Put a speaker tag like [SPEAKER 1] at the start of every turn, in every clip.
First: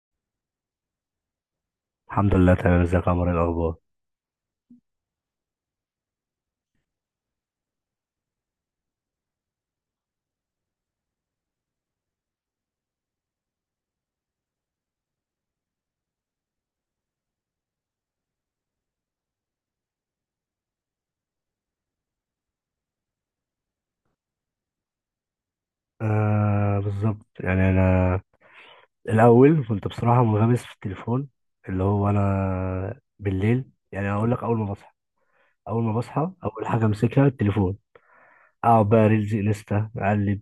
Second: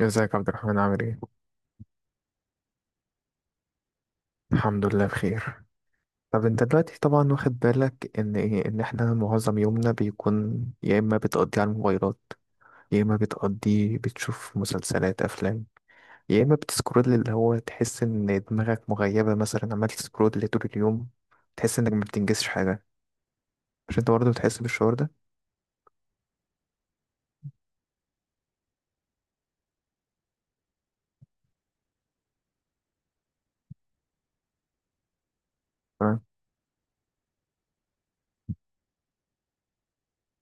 [SPEAKER 1] ازيك يا عبد الرحمن، عامل ايه؟
[SPEAKER 2] الحمد لله تمام، ازيك يا عمر؟ ايه الاخبار؟
[SPEAKER 1] الحمد لله بخير. طب انت دلوقتي طبعا واخد بالك ان ايه، ان احنا معظم يومنا بيكون يا اما بتقضيه على الموبايلات، يا اما بتقضيه بتشوف مسلسلات افلام، يا اما بتسكرول، اللي هو تحس ان دماغك مغيبة، مثلا عمال تسكرول طول اليوم تحس انك ما بتنجزش حاجة. مش انت برضه بتحس بالشعور ده؟
[SPEAKER 2] آه بالظبط، يعني انا الاول كنت بصراحه منغمس في التليفون. اللي هو انا بالليل يعني اقول لك، اول ما بصحى
[SPEAKER 1] تمام.
[SPEAKER 2] اول حاجه امسكها التليفون. اقعد بقى ريلز انستا اقلب،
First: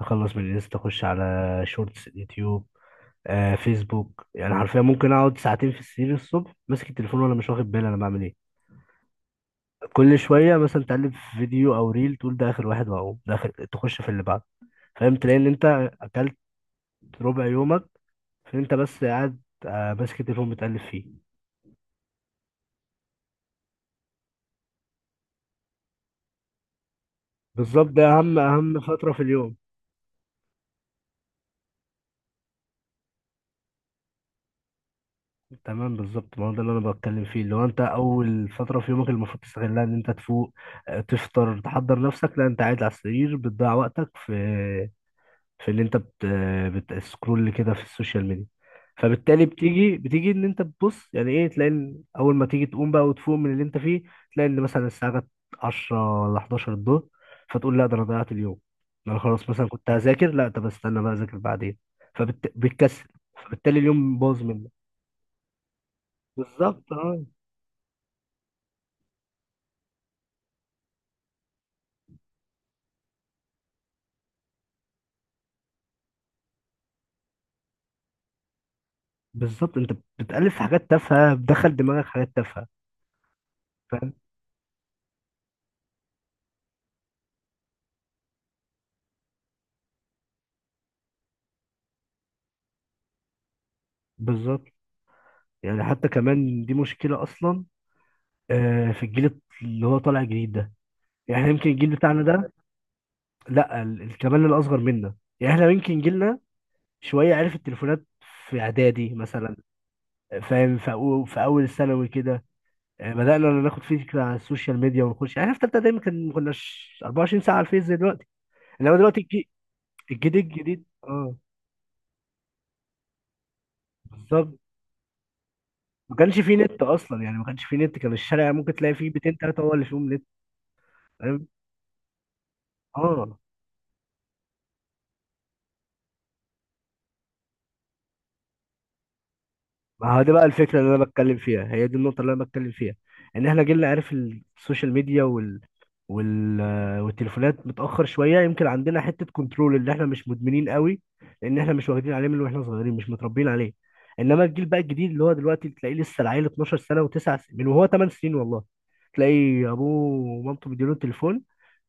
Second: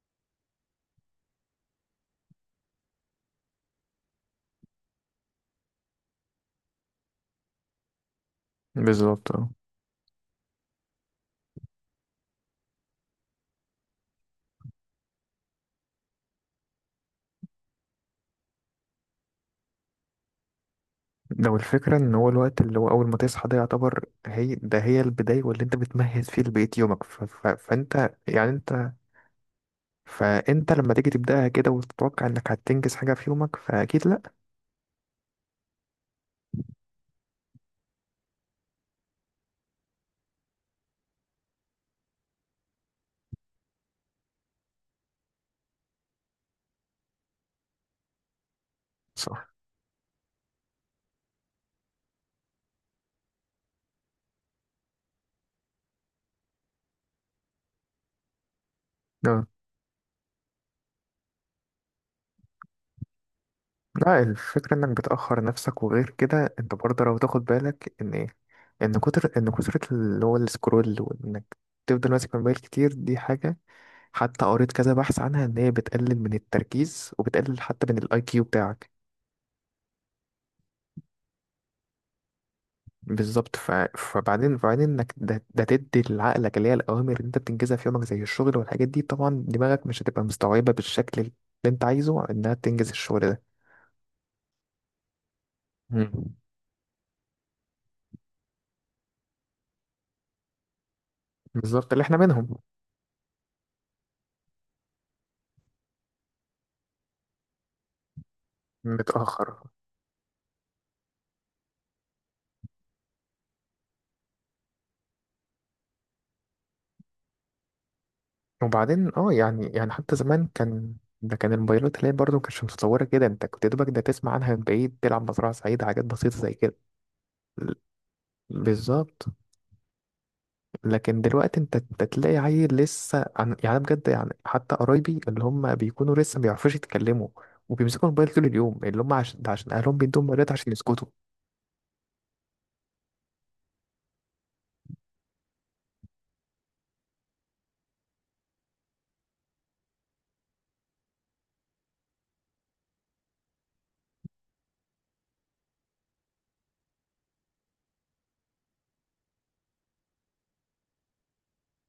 [SPEAKER 2] اخلص من الانستا اخش على شورتس يوتيوب، فيسبوك. يعني حرفيا ممكن اقعد ساعتين في السرير الصبح ماسك التليفون وانا مش واخد بالي انا بعمل ايه.
[SPEAKER 1] بالظبط اه.
[SPEAKER 2] كل شويه مثلا تقلب في فيديو او ريل تقول ده اخر واحد، واقوم ده اخر تخش في اللي بعده. فاهم، تلاقي ان انت اكلت ربع يومك، فانت بس قاعد، ماسك التليفون بتقلب فيه.
[SPEAKER 1] لو الفكرة ان هو الوقت اللي هو اول ما تصحى ده يعتبر هي ده هي البداية واللي انت بتمهد فيه لبقية يومك، ف... ف...
[SPEAKER 2] بالظبط، ده
[SPEAKER 1] فانت
[SPEAKER 2] اهم
[SPEAKER 1] يعني
[SPEAKER 2] اهم
[SPEAKER 1] انت،
[SPEAKER 2] فتره في اليوم.
[SPEAKER 1] فانت لما تيجي تبداها كده وتتوقع انك هتنجز حاجه في يومك فاكيد لا.
[SPEAKER 2] تمام بالظبط، ما هو ده اللي انا بتكلم فيه، اللي هو انت اول فتره في يومك المفروض تستغلها ان انت تفوق، تفطر تحضر نفسك. لا انت قاعد على السرير بتضيع وقتك في في اللي انت بت... بتسكرول كده في السوشيال ميديا. فبالتالي
[SPEAKER 1] صح.
[SPEAKER 2] بتيجي ان انت بتبص، يعني ايه؟ تلاقي ان اول ما تيجي تقوم بقى وتفوق من اللي انت فيه، تلاقي ان مثلا الساعه جت 10 ولا 11 الظهر. فتقول لا، ده انا ضيعت اليوم، ده انا
[SPEAKER 1] لا،
[SPEAKER 2] خلاص، مثلا كنت هذاكر، لا طب استنى بقى اذاكر بعدين. فبتكسل، فبالتالي اليوم
[SPEAKER 1] لا
[SPEAKER 2] باظ منك.
[SPEAKER 1] الفكره انك بتاخر نفسك، وغير كده انت
[SPEAKER 2] بالظبط
[SPEAKER 1] برضه لو
[SPEAKER 2] اه.
[SPEAKER 1] تاخد بالك ان ايه، ان كتر اللي هو السكرول، وانك تفضل ماسك الموبايل كتير دي حاجه. حتى قريت كذا بحث عنها ان هي بتقلل من التركيز وبتقلل حتى من الاي كيو بتاعك.
[SPEAKER 2] بالظبط انت بتألف في حاجات تافهه، بتدخل دماغك حاجات تافهه.
[SPEAKER 1] بالظبط.
[SPEAKER 2] فاهم.
[SPEAKER 1] فبعدين انك ده تدي لعقلك اللي هي الاوامر اللي انت بتنجزها في يومك زي الشغل والحاجات دي، طبعا دماغك مش هتبقى مستوعبه بالشكل اللي انت عايزه انها تنجز الشغل ده.
[SPEAKER 2] بالظبط، يعني حتى
[SPEAKER 1] مم.
[SPEAKER 2] كمان دي مشكله اصلا، في الجيل اللي هو طالع جديد ده، يعني يمكن الجيل
[SPEAKER 1] بالظبط اللي احنا
[SPEAKER 2] بتاعنا ده،
[SPEAKER 1] منهم.
[SPEAKER 2] لا كمان الاصغر منا. يعني احنا يمكن جيلنا شويه عرف التليفونات في اعدادي
[SPEAKER 1] متاخر.
[SPEAKER 2] مثلا، فاهم، في في اول ثانوي كده يعني بدانا ناخد فكره عن السوشيال ميديا ونخش. يعني احنا في ثالثه دايما كان، ما كناش 24 ساعه على الفيس زي دلوقتي. انما
[SPEAKER 1] وبعدين
[SPEAKER 2] دلوقتي
[SPEAKER 1] اه، يعني حتى
[SPEAKER 2] الجيل
[SPEAKER 1] زمان
[SPEAKER 2] الجديد
[SPEAKER 1] كان،
[SPEAKER 2] اه.
[SPEAKER 1] ده كان الموبايلات اللي هي برضه مكانتش متطوره كده، انت كنت يا دوبك ده تسمع عنها
[SPEAKER 2] بالظبط،
[SPEAKER 1] من بعيد، تلعب مزرعه سعيده، حاجات
[SPEAKER 2] ما
[SPEAKER 1] بسيطه
[SPEAKER 2] كانش
[SPEAKER 1] زي
[SPEAKER 2] فيه
[SPEAKER 1] كده.
[SPEAKER 2] نت اصلا، يعني ما كانش فيه نت، كان الشارع ممكن تلاقي فيه
[SPEAKER 1] بالظبط.
[SPEAKER 2] بيتين ثلاثه هو اللي فيهم نت.
[SPEAKER 1] لكن
[SPEAKER 2] فاهم
[SPEAKER 1] دلوقتي انت تلاقي عيل لسه
[SPEAKER 2] اه.
[SPEAKER 1] عن... يعني أنا بجد، يعني حتى قرايبي اللي هم بيكونوا لسه ما بيعرفوش يتكلموا وبيمسكوا الموبايل طول اليوم، اللي هم عشان ده عشان اهلهم
[SPEAKER 2] ما هو
[SPEAKER 1] بيدوهم
[SPEAKER 2] دي بقى
[SPEAKER 1] موبايلات عشان
[SPEAKER 2] الفكرة اللي أنا
[SPEAKER 1] يسكتوا،
[SPEAKER 2] بتكلم فيها، هي دي النقطة اللي أنا بتكلم فيها، إن إحنا جيلنا عارف السوشيال ميديا وال... والتليفونات متأخر شوية، يمكن عندنا حتة كنترول، اللي إحنا مش مدمنين قوي، لأن إحنا مش واخدين عليه من وإحنا صغيرين، مش متربيين عليه. إنما الجيل بقى الجديد اللي هو دلوقتي تلاقيه لسه العيل 12 سنة و9 سنين، من وهو 8 سنين والله، تلاقي أبوه ومامته مديله التليفون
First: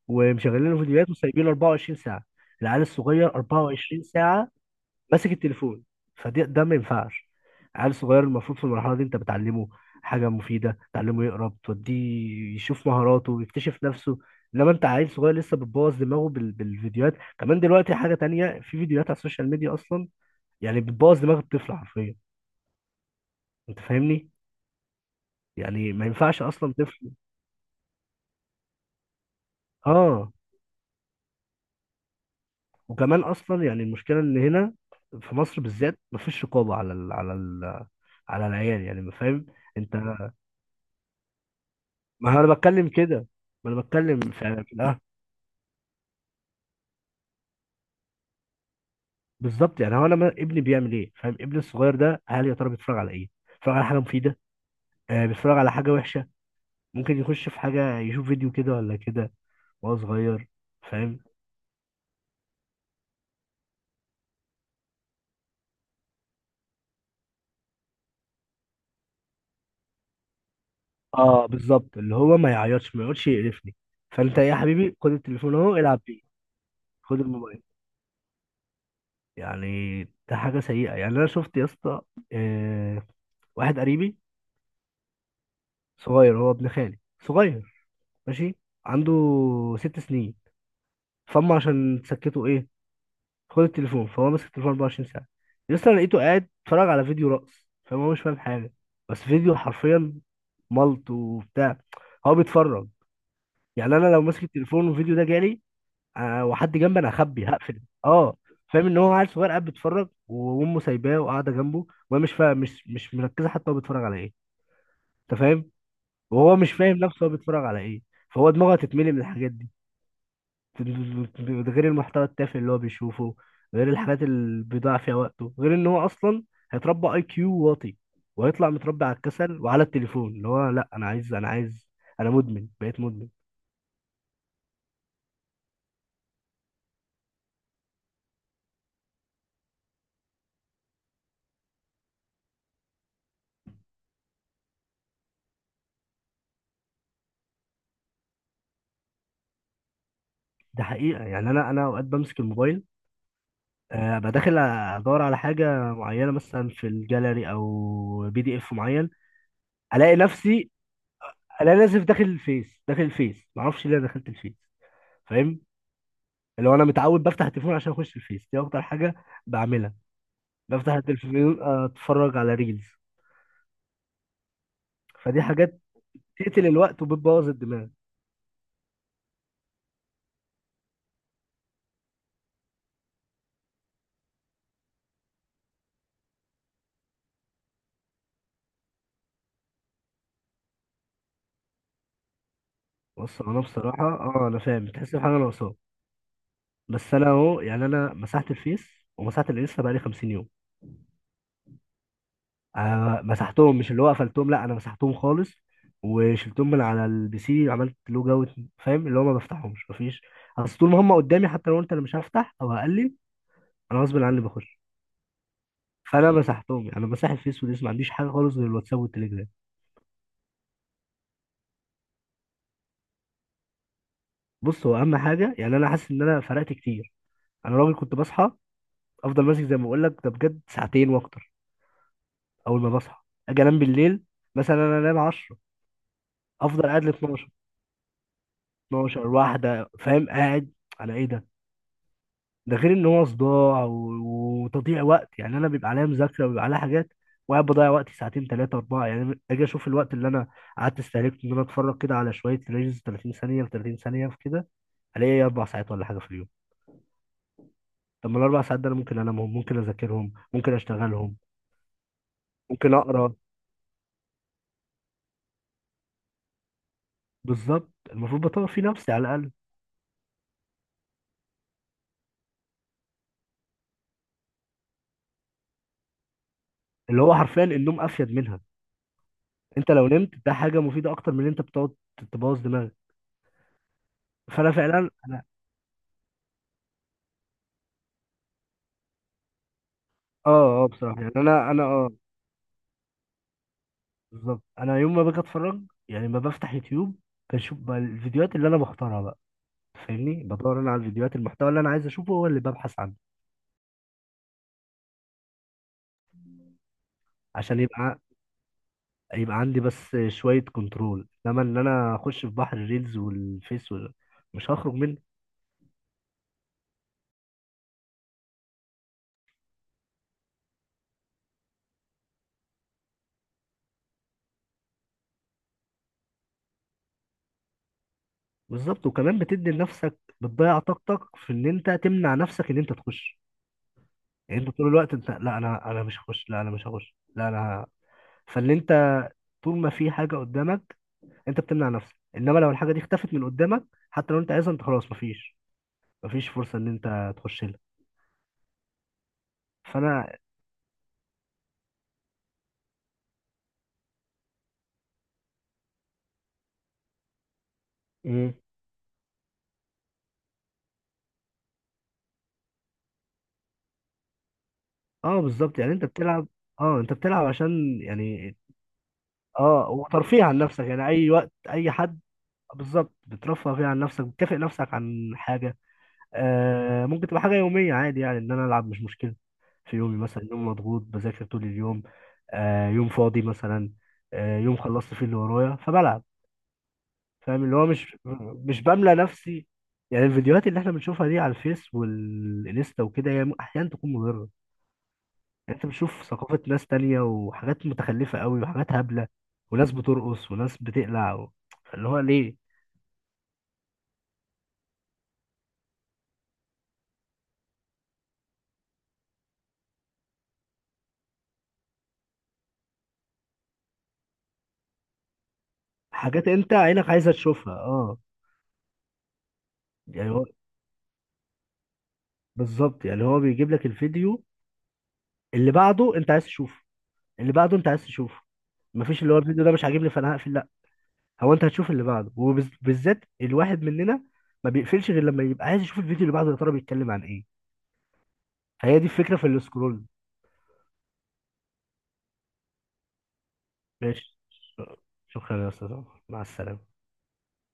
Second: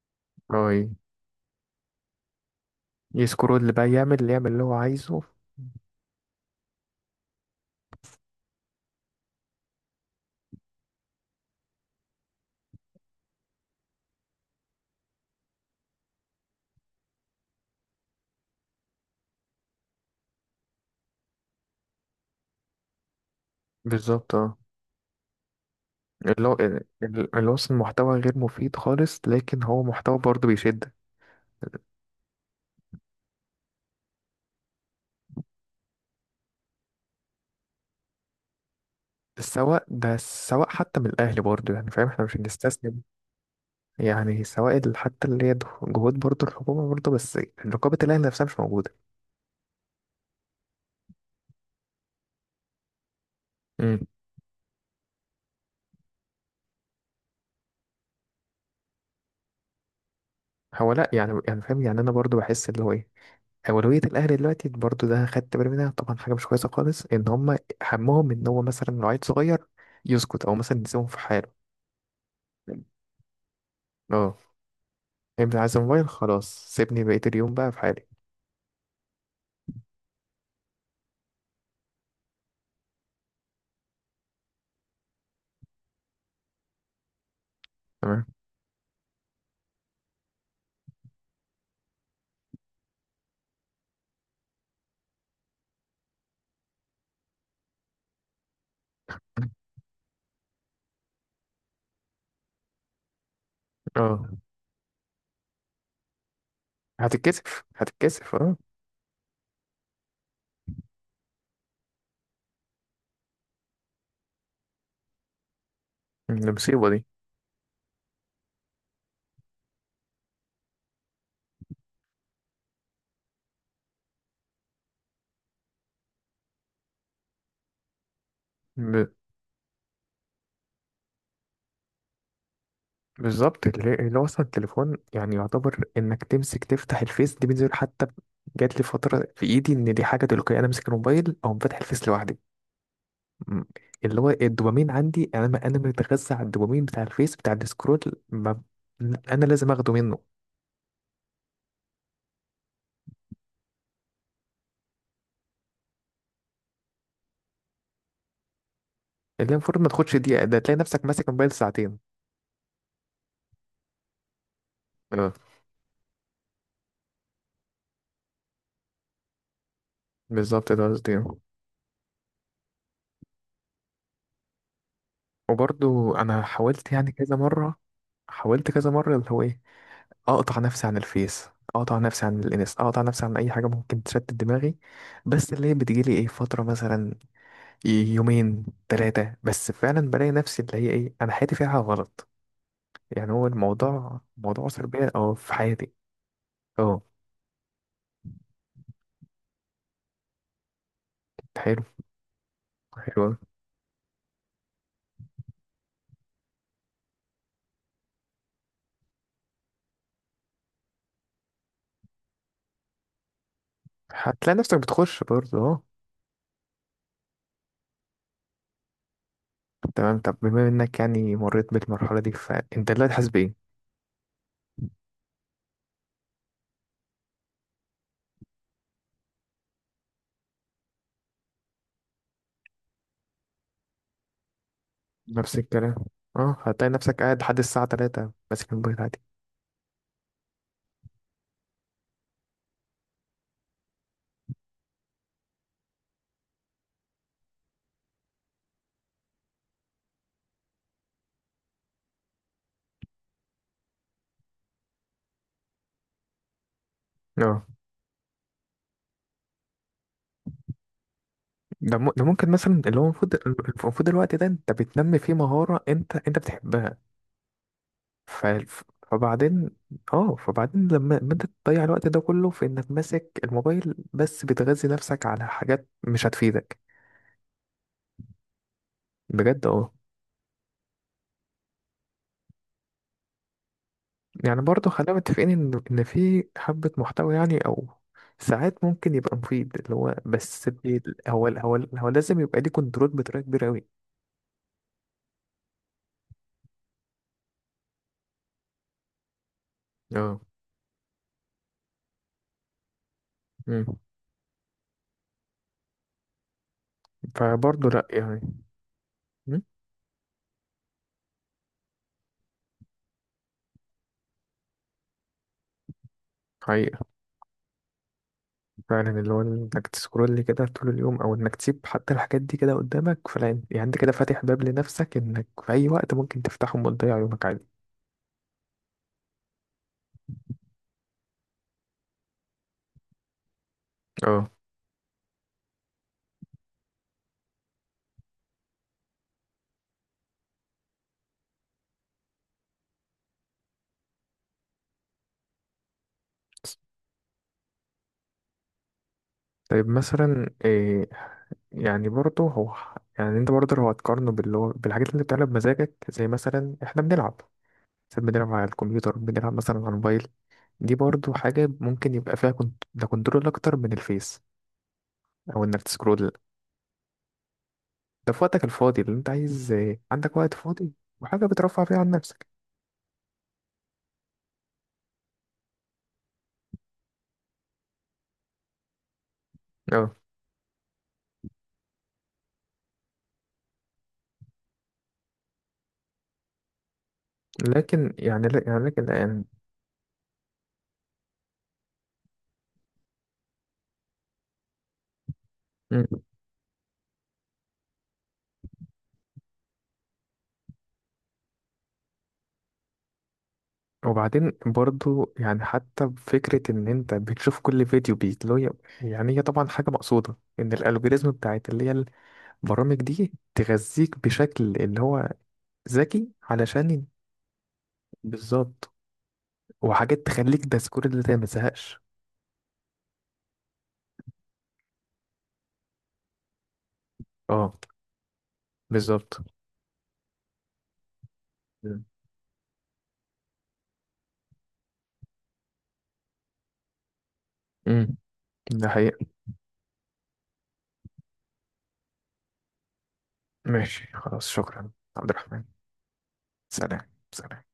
[SPEAKER 2] ومشغلين له
[SPEAKER 1] اي
[SPEAKER 2] فيديوهات وسايبينه 24 ساعة. العيال الصغير
[SPEAKER 1] يسكروا اللي بقى
[SPEAKER 2] 24
[SPEAKER 1] يعمل اللي
[SPEAKER 2] ساعة
[SPEAKER 1] يعمل اللي هو عايزه.
[SPEAKER 2] ماسك التليفون. فده ما ينفعش. عيل صغير المفروض في المرحله دي انت بتعلمه حاجه مفيده، تعلمه يقرا، بتوديه يشوف مهاراته، يكتشف نفسه. انما انت عيل صغير لسه بتبوظ دماغه بالفيديوهات. كمان دلوقتي حاجه تانية، في فيديوهات على السوشيال ميديا اصلا يعني بتبوظ دماغ الطفل حرفيا. انت فاهمني،
[SPEAKER 1] بالظبط اه.
[SPEAKER 2] يعني ما ينفعش
[SPEAKER 1] اللي هو
[SPEAKER 2] اصلا طفل.
[SPEAKER 1] اللي هو أصلاً محتوى غير مفيد خالص، لكن هو محتوى
[SPEAKER 2] اه،
[SPEAKER 1] برضه بيشد.
[SPEAKER 2] وكمان اصلا يعني المشكله ان هنا في مصر بالذات مفيش رقابه على العيال، يعني ما فاهم
[SPEAKER 1] سواء
[SPEAKER 2] انت.
[SPEAKER 1] ده، سواء حتى من الأهل برضه، يعني فاهم احنا
[SPEAKER 2] ما
[SPEAKER 1] مش
[SPEAKER 2] هو انا بتكلم
[SPEAKER 1] هنستسلم.
[SPEAKER 2] كده، ما انا بتكلم في
[SPEAKER 1] يعني
[SPEAKER 2] في
[SPEAKER 1] سواء ال-
[SPEAKER 2] الأهل.
[SPEAKER 1] حتى اللي هي جهود برضه الحكومة برضه، بس رقابة الأهل نفسها مش موجودة.
[SPEAKER 2] بالظبط، يعني هو انا ابني بيعمل ايه؟ فاهم؟ ابني الصغير ده، هل يا ترى بيتفرج على ايه؟ بيتفرج على حاجه مفيده، آه بيتفرج على حاجه وحشه؟ ممكن يخش في حاجه يشوف فيديو كده ولا كده وهو صغير.
[SPEAKER 1] هو لا،
[SPEAKER 2] فاهم
[SPEAKER 1] يعني يعني فاهم، يعني انا برضو بحس اللي هو ايه، اولويه الاهلي دلوقتي برضو ده خدت بالي منها، طبعا حاجه مش كويسه خالص ان هم همهم ان هو مثلا لو عيل صغير يسكت او مثلا يسيبهم في
[SPEAKER 2] اه.
[SPEAKER 1] حاله.
[SPEAKER 2] بالظبط، اللي هو ما يعيطش ما يقعدش يقرفني.
[SPEAKER 1] اه.
[SPEAKER 2] فانت ايه يا حبيبي، خد التليفون
[SPEAKER 1] انت عايز
[SPEAKER 2] اهو العب
[SPEAKER 1] موبايل
[SPEAKER 2] بيه،
[SPEAKER 1] خلاص سيبني
[SPEAKER 2] خد
[SPEAKER 1] بقيه اليوم
[SPEAKER 2] الموبايل.
[SPEAKER 1] بقى في حالي.
[SPEAKER 2] يعني ده حاجه سيئه. يعني انا شفت يا اسطى، آه، واحد قريبي صغير، هو ابن خالي صغير،
[SPEAKER 1] تمام.
[SPEAKER 2] ماشي، عنده 6 سنين، فهم عشان سكتوا ايه، خد التليفون، فهو ماسك التليفون 24 ساعه. لسه انا لقيته قاعد اتفرج على فيديو رقص فهو مش فاهم حاجه، بس فيديو حرفيا ملط وبتاع هو بيتفرج. يعني انا لو
[SPEAKER 1] اه.
[SPEAKER 2] ماسك التليفون والفيديو ده جالي وحد جنبي انا هخبي
[SPEAKER 1] هتتكسف
[SPEAKER 2] هقفل،
[SPEAKER 1] هتتكسف
[SPEAKER 2] اه.
[SPEAKER 1] اه.
[SPEAKER 2] فاهم ان هو عيل صغير قاعد بيتفرج وامه سايباه وقاعده جنبه وهي مش فاهم، مش مركزه حتى هو بيتفرج على ايه. انت فاهم؟ وهو مش
[SPEAKER 1] المصيبه
[SPEAKER 2] فاهم
[SPEAKER 1] دي.
[SPEAKER 2] نفسه هو بيتفرج على ايه، فهو دماغه هتتملي من الحاجات دي، غير المحتوى التافه اللي هو بيشوفه، غير الحاجات اللي بيضيع فيها وقته، غير ان هو اصلا هيتربى اي كيو واطي، وهيطلع متربي
[SPEAKER 1] ب...
[SPEAKER 2] على الكسل وعلى التليفون، اللي هو لا انا عايز انا عايز، انا مدمن، بقيت مدمن.
[SPEAKER 1] بالظبط. اللي اللي هو اصلا التليفون يعني، يعتبر انك تمسك تفتح الفيس دي بنزل، حتى جات لي فتره في ايدي ان دي حاجه تلقائيه انا امسك الموبايل او فاتح الفيس لوحدي. مم. اللي هو الدوبامين عندي، انا ما انا متغذى على الدوبامين بتاع الفيس بتاع السكرول، ما انا لازم اخده منه.
[SPEAKER 2] ده حقيقة، يعني انا اوقات بمسك الموبايل، ابقى داخل ادور على حاجة معينة مثلا في الجاليري او بي دي اف معين،
[SPEAKER 1] اللي المفروض ما تاخدش
[SPEAKER 2] الاقي
[SPEAKER 1] دقيقه ده
[SPEAKER 2] نفسي،
[SPEAKER 1] تلاقي نفسك ماسك موبايل
[SPEAKER 2] الاقي
[SPEAKER 1] ساعتين.
[SPEAKER 2] نفسي داخل الفيس، معرفش ليه أنا دخلت الفيس.
[SPEAKER 1] اه
[SPEAKER 2] فاهم؟ لو انا متعود بفتح التليفون عشان اخش الفيس، دي اكتر حاجة بعملها،
[SPEAKER 1] بالظبط ده
[SPEAKER 2] بفتح
[SPEAKER 1] قصدي.
[SPEAKER 2] التلفزيون اتفرج على ريلز. فدي حاجات
[SPEAKER 1] وبرضو انا
[SPEAKER 2] تقتل
[SPEAKER 1] حاولت
[SPEAKER 2] الوقت
[SPEAKER 1] يعني كذا
[SPEAKER 2] وبتبوظ
[SPEAKER 1] مره،
[SPEAKER 2] الدماغ.
[SPEAKER 1] حاولت كذا مره اللي هو ايه، اقطع نفسي عن الفيس، اقطع نفسي عن الانس، اقطع نفسي عن اي حاجه ممكن تشتت دماغي. بس اللي هي بتجيلي ايه، فتره مثلا يومين ثلاثه بس فعلا بلاقي نفسي اللي هي ايه، انا حياتي فيها غلط. يعني
[SPEAKER 2] بص،
[SPEAKER 1] هو
[SPEAKER 2] انا بصراحه
[SPEAKER 1] الموضوع
[SPEAKER 2] انا
[SPEAKER 1] موضوع
[SPEAKER 2] فاهم،
[SPEAKER 1] سلبية
[SPEAKER 2] تحس
[SPEAKER 1] أو
[SPEAKER 2] بحاجه
[SPEAKER 1] في
[SPEAKER 2] ناقصاك.
[SPEAKER 1] حياتي؟ اه.
[SPEAKER 2] بس انا اهو، يعني انا مسحت الفيس ومسحت الانستا بقالي 50 يوم.
[SPEAKER 1] حلو.
[SPEAKER 2] آه،
[SPEAKER 1] حلو أوي.
[SPEAKER 2] مسحتهم مش اللي هو قفلتهم، لا انا مسحتهم خالص، وشلتهم من على البي سي، عملت لوج اوت. فاهم اللي هو ما بفتحهمش، مفيش. اصل طول ما هم قدامي حتى لو قلت انا مش هفتح او هقلل، انا غصب عني
[SPEAKER 1] هتلاقي نفسك
[SPEAKER 2] بخش.
[SPEAKER 1] بتخش برضه اه.
[SPEAKER 2] فانا مسحتهم، يعني انا مسحت الفيس والانستا، ما عنديش حاجه خالص غير الواتساب والتليجرام.
[SPEAKER 1] تمام. طب بما انك يعني مريت بالمرحلة دي، فانت دلوقتي حاسس بإيه؟
[SPEAKER 2] بص، هو اهم حاجه يعني انا حاسس ان انا فرقت كتير. انا راجل كنت بصحى، افضل ماسك، زي ما بقول لك ده بجد، ساعتين واكتر اول ما بصحى. اجي انام بالليل، مثلا انا انام 10،
[SPEAKER 1] نفس الكلام. اه
[SPEAKER 2] افضل
[SPEAKER 1] هتلاقي
[SPEAKER 2] قاعد ل
[SPEAKER 1] نفسك قاعد
[SPEAKER 2] 12،
[SPEAKER 1] لحد الساعة تلاتة ماسك الموبايل عادي.
[SPEAKER 2] 12 واحده، فاهم؟ قاعد على ايه ده؟ ده غير ان هو صداع وتضييع وقت. يعني انا بيبقى عليا مذاكره، وبيبقى عليا حاجات، وقاعد بضيع وقتي ساعتين ثلاثه اربعه. يعني اجي اشوف الوقت اللي انا قعدت استهلكته، ان انا اتفرج كده على شويه ريلز 30 ثانيه في 30 ثانيه في كده، الاقي إيه؟ اربع ساعات ولا حاجه في اليوم.
[SPEAKER 1] اه
[SPEAKER 2] طب ما الاربع ساعات ده انا ممكن انامهم، ممكن اذاكرهم، ممكن اشتغلهم،
[SPEAKER 1] ده ممكن مثلا
[SPEAKER 2] ممكن
[SPEAKER 1] اللي هو المفروض
[SPEAKER 2] اقرا.
[SPEAKER 1] المفروض الوقت ده انت بتنمي فيه مهارة انت بتحبها.
[SPEAKER 2] بالظبط، المفروض
[SPEAKER 1] ف...
[SPEAKER 2] بطور فيه نفسي على الاقل.
[SPEAKER 1] فبعدين اه، فبعدين لما انت تضيع الوقت ده كله في انك ماسك الموبايل بس بتغذي نفسك على حاجات مش هتفيدك.
[SPEAKER 2] اللي هو حرفيا النوم افيد منها.
[SPEAKER 1] بجد
[SPEAKER 2] انت
[SPEAKER 1] اه.
[SPEAKER 2] لو نمت ده حاجه مفيده اكتر من ان انت بتقعد تبوظ دماغك.
[SPEAKER 1] يعني
[SPEAKER 2] فانا
[SPEAKER 1] برضه
[SPEAKER 2] فعلا
[SPEAKER 1] خلينا
[SPEAKER 2] انا
[SPEAKER 1] متفقين ان في حبة محتوى يعني او ساعات ممكن يبقى مفيد اللي هو بس
[SPEAKER 2] اه اه بصراحه يعني
[SPEAKER 1] هو
[SPEAKER 2] انا
[SPEAKER 1] هو
[SPEAKER 2] انا
[SPEAKER 1] هو
[SPEAKER 2] اه
[SPEAKER 1] لازم يبقى ليه كنترول بطريقة كبيرة قوي.
[SPEAKER 2] بالظبط، انا يوم ما باجي اتفرج يعني ما بفتح يوتيوب، بشوف بقى الفيديوهات اللي انا بختارها بقى،
[SPEAKER 1] اه.
[SPEAKER 2] فاهمني، بدور انا على الفيديوهات، المحتوى اللي انا عايز اشوفه هو اللي ببحث عنه،
[SPEAKER 1] مم.
[SPEAKER 2] عشان
[SPEAKER 1] فبرضه لا يعني.
[SPEAKER 2] يبقى
[SPEAKER 1] مم.
[SPEAKER 2] عندي بس شويه كنترول. انما ان انا اخش في بحر الريلز والفيس مش هخرج.
[SPEAKER 1] حقيقة. فعلا اللي هو انك تسكرول كده طول اليوم او انك تسيب حتى الحاجات دي كده قدامك، فلا انت- يعني انت كده فاتح باب لنفسك انك في اي وقت ممكن تفتحهم وتضيع يومك عادي.
[SPEAKER 2] بالظبط، وكمان بتدي لنفسك، بتضيع طاقتك في ان انت تمنع نفسك ان انت تخش.
[SPEAKER 1] اه.
[SPEAKER 2] يعني انت طول الوقت انت، لا انا مش هخش، لا انا مش هخش، لا انا.". فاللي انت طول ما في حاجه قدامك انت بتمنع نفسك، انما لو الحاجه دي اختفت من قدامك، حتى لو انت عايزها، انت خلاص، مفيش، فرصه ان انت تخش لها.
[SPEAKER 1] طيب
[SPEAKER 2] فانا.
[SPEAKER 1] مثلا يعني برضه هو، يعني انت برضه لو هتقارنه باللي هو بالحاجات اللي بتعملها بمزاجك زي مثلا احنا بنلعب ساعات، بنلعب
[SPEAKER 2] مم.
[SPEAKER 1] على الكمبيوتر، بنلعب مثلا على الموبايل، دي برضه حاجة ممكن يبقى فيها ده كنترول أكتر من الفيس،
[SPEAKER 2] اه
[SPEAKER 1] أو
[SPEAKER 2] بالظبط،
[SPEAKER 1] إنك
[SPEAKER 2] يعني انت
[SPEAKER 1] تسكرول،
[SPEAKER 2] بتلعب. اه، انت بتلعب عشان
[SPEAKER 1] ده في
[SPEAKER 2] يعني
[SPEAKER 1] وقتك الفاضي اللي انت عايز،
[SPEAKER 2] اه،
[SPEAKER 1] عندك
[SPEAKER 2] وترفيه
[SPEAKER 1] وقت
[SPEAKER 2] عن نفسك،
[SPEAKER 1] فاضي
[SPEAKER 2] يعني اي
[SPEAKER 1] وحاجة
[SPEAKER 2] وقت
[SPEAKER 1] بترفع
[SPEAKER 2] اي
[SPEAKER 1] فيها عن
[SPEAKER 2] حد.
[SPEAKER 1] نفسك.
[SPEAKER 2] بالظبط، بترفه فيه عن نفسك، بتكافئ نفسك عن حاجه. آه، ممكن تبقى حاجة يومية عادي، يعني إن أنا ألعب مش مشكلة في
[SPEAKER 1] اه
[SPEAKER 2] يومي، مثلا يوم مضغوط بذاكر طول اليوم، آه يوم فاضي مثلا، آه يوم خلصت فيه اللي ورايا فبلعب. فاهم اللي هو
[SPEAKER 1] لكن
[SPEAKER 2] مش،
[SPEAKER 1] يعني لا، يعني لكن
[SPEAKER 2] بملى
[SPEAKER 1] يعني.
[SPEAKER 2] نفسي. يعني الفيديوهات اللي احنا بنشوفها دي على الفيس والانستا وكده هي أحيانا تكون مضرة. يعني أنت
[SPEAKER 1] مم.
[SPEAKER 2] بتشوف ثقافة ناس تانية، وحاجات متخلفة قوي وحاجات هبلة وناس بترقص وناس بتقلع اللي هو ليه.
[SPEAKER 1] وبعدين برضه يعني حتى فكرة إن أنت بتشوف كل فيديو بيتلو، يعني هي طبعا حاجة مقصودة، إن الألجوريزم بتاعت اللي هي البرامج دي تغذيك بشكل اللي هو ذكي
[SPEAKER 2] حاجات أنت
[SPEAKER 1] علشان
[SPEAKER 2] عينك عايزة تشوفها أه.
[SPEAKER 1] بالظبط. وحاجات
[SPEAKER 2] يعني هو
[SPEAKER 1] تخليك ده سكور اللي انت ما تزهقش.
[SPEAKER 2] بالظبط، يعني هو بيجيب لك الفيديو اللي بعده انت عايز تشوفه، اللي
[SPEAKER 1] اه
[SPEAKER 2] بعده انت عايز تشوفه. مفيش اللي هو
[SPEAKER 1] بالظبط.
[SPEAKER 2] الفيديو ده مش عاجبني فانا هقفل، لا، هو انت هتشوف اللي بعده. وبالذات الواحد مننا ما بيقفلش غير لما يبقى عايز يشوف الفيديو اللي بعده يا ترى بيتكلم عن ايه.
[SPEAKER 1] امم. ده
[SPEAKER 2] هي دي
[SPEAKER 1] حقيقة.
[SPEAKER 2] الفكرة في السكرول.
[SPEAKER 1] ماشي
[SPEAKER 2] ماشي،
[SPEAKER 1] خلاص، شكرا عبد الرحمن.
[SPEAKER 2] شكرا يا استاذ عمر. مع السلامة.
[SPEAKER 1] سلام سلام.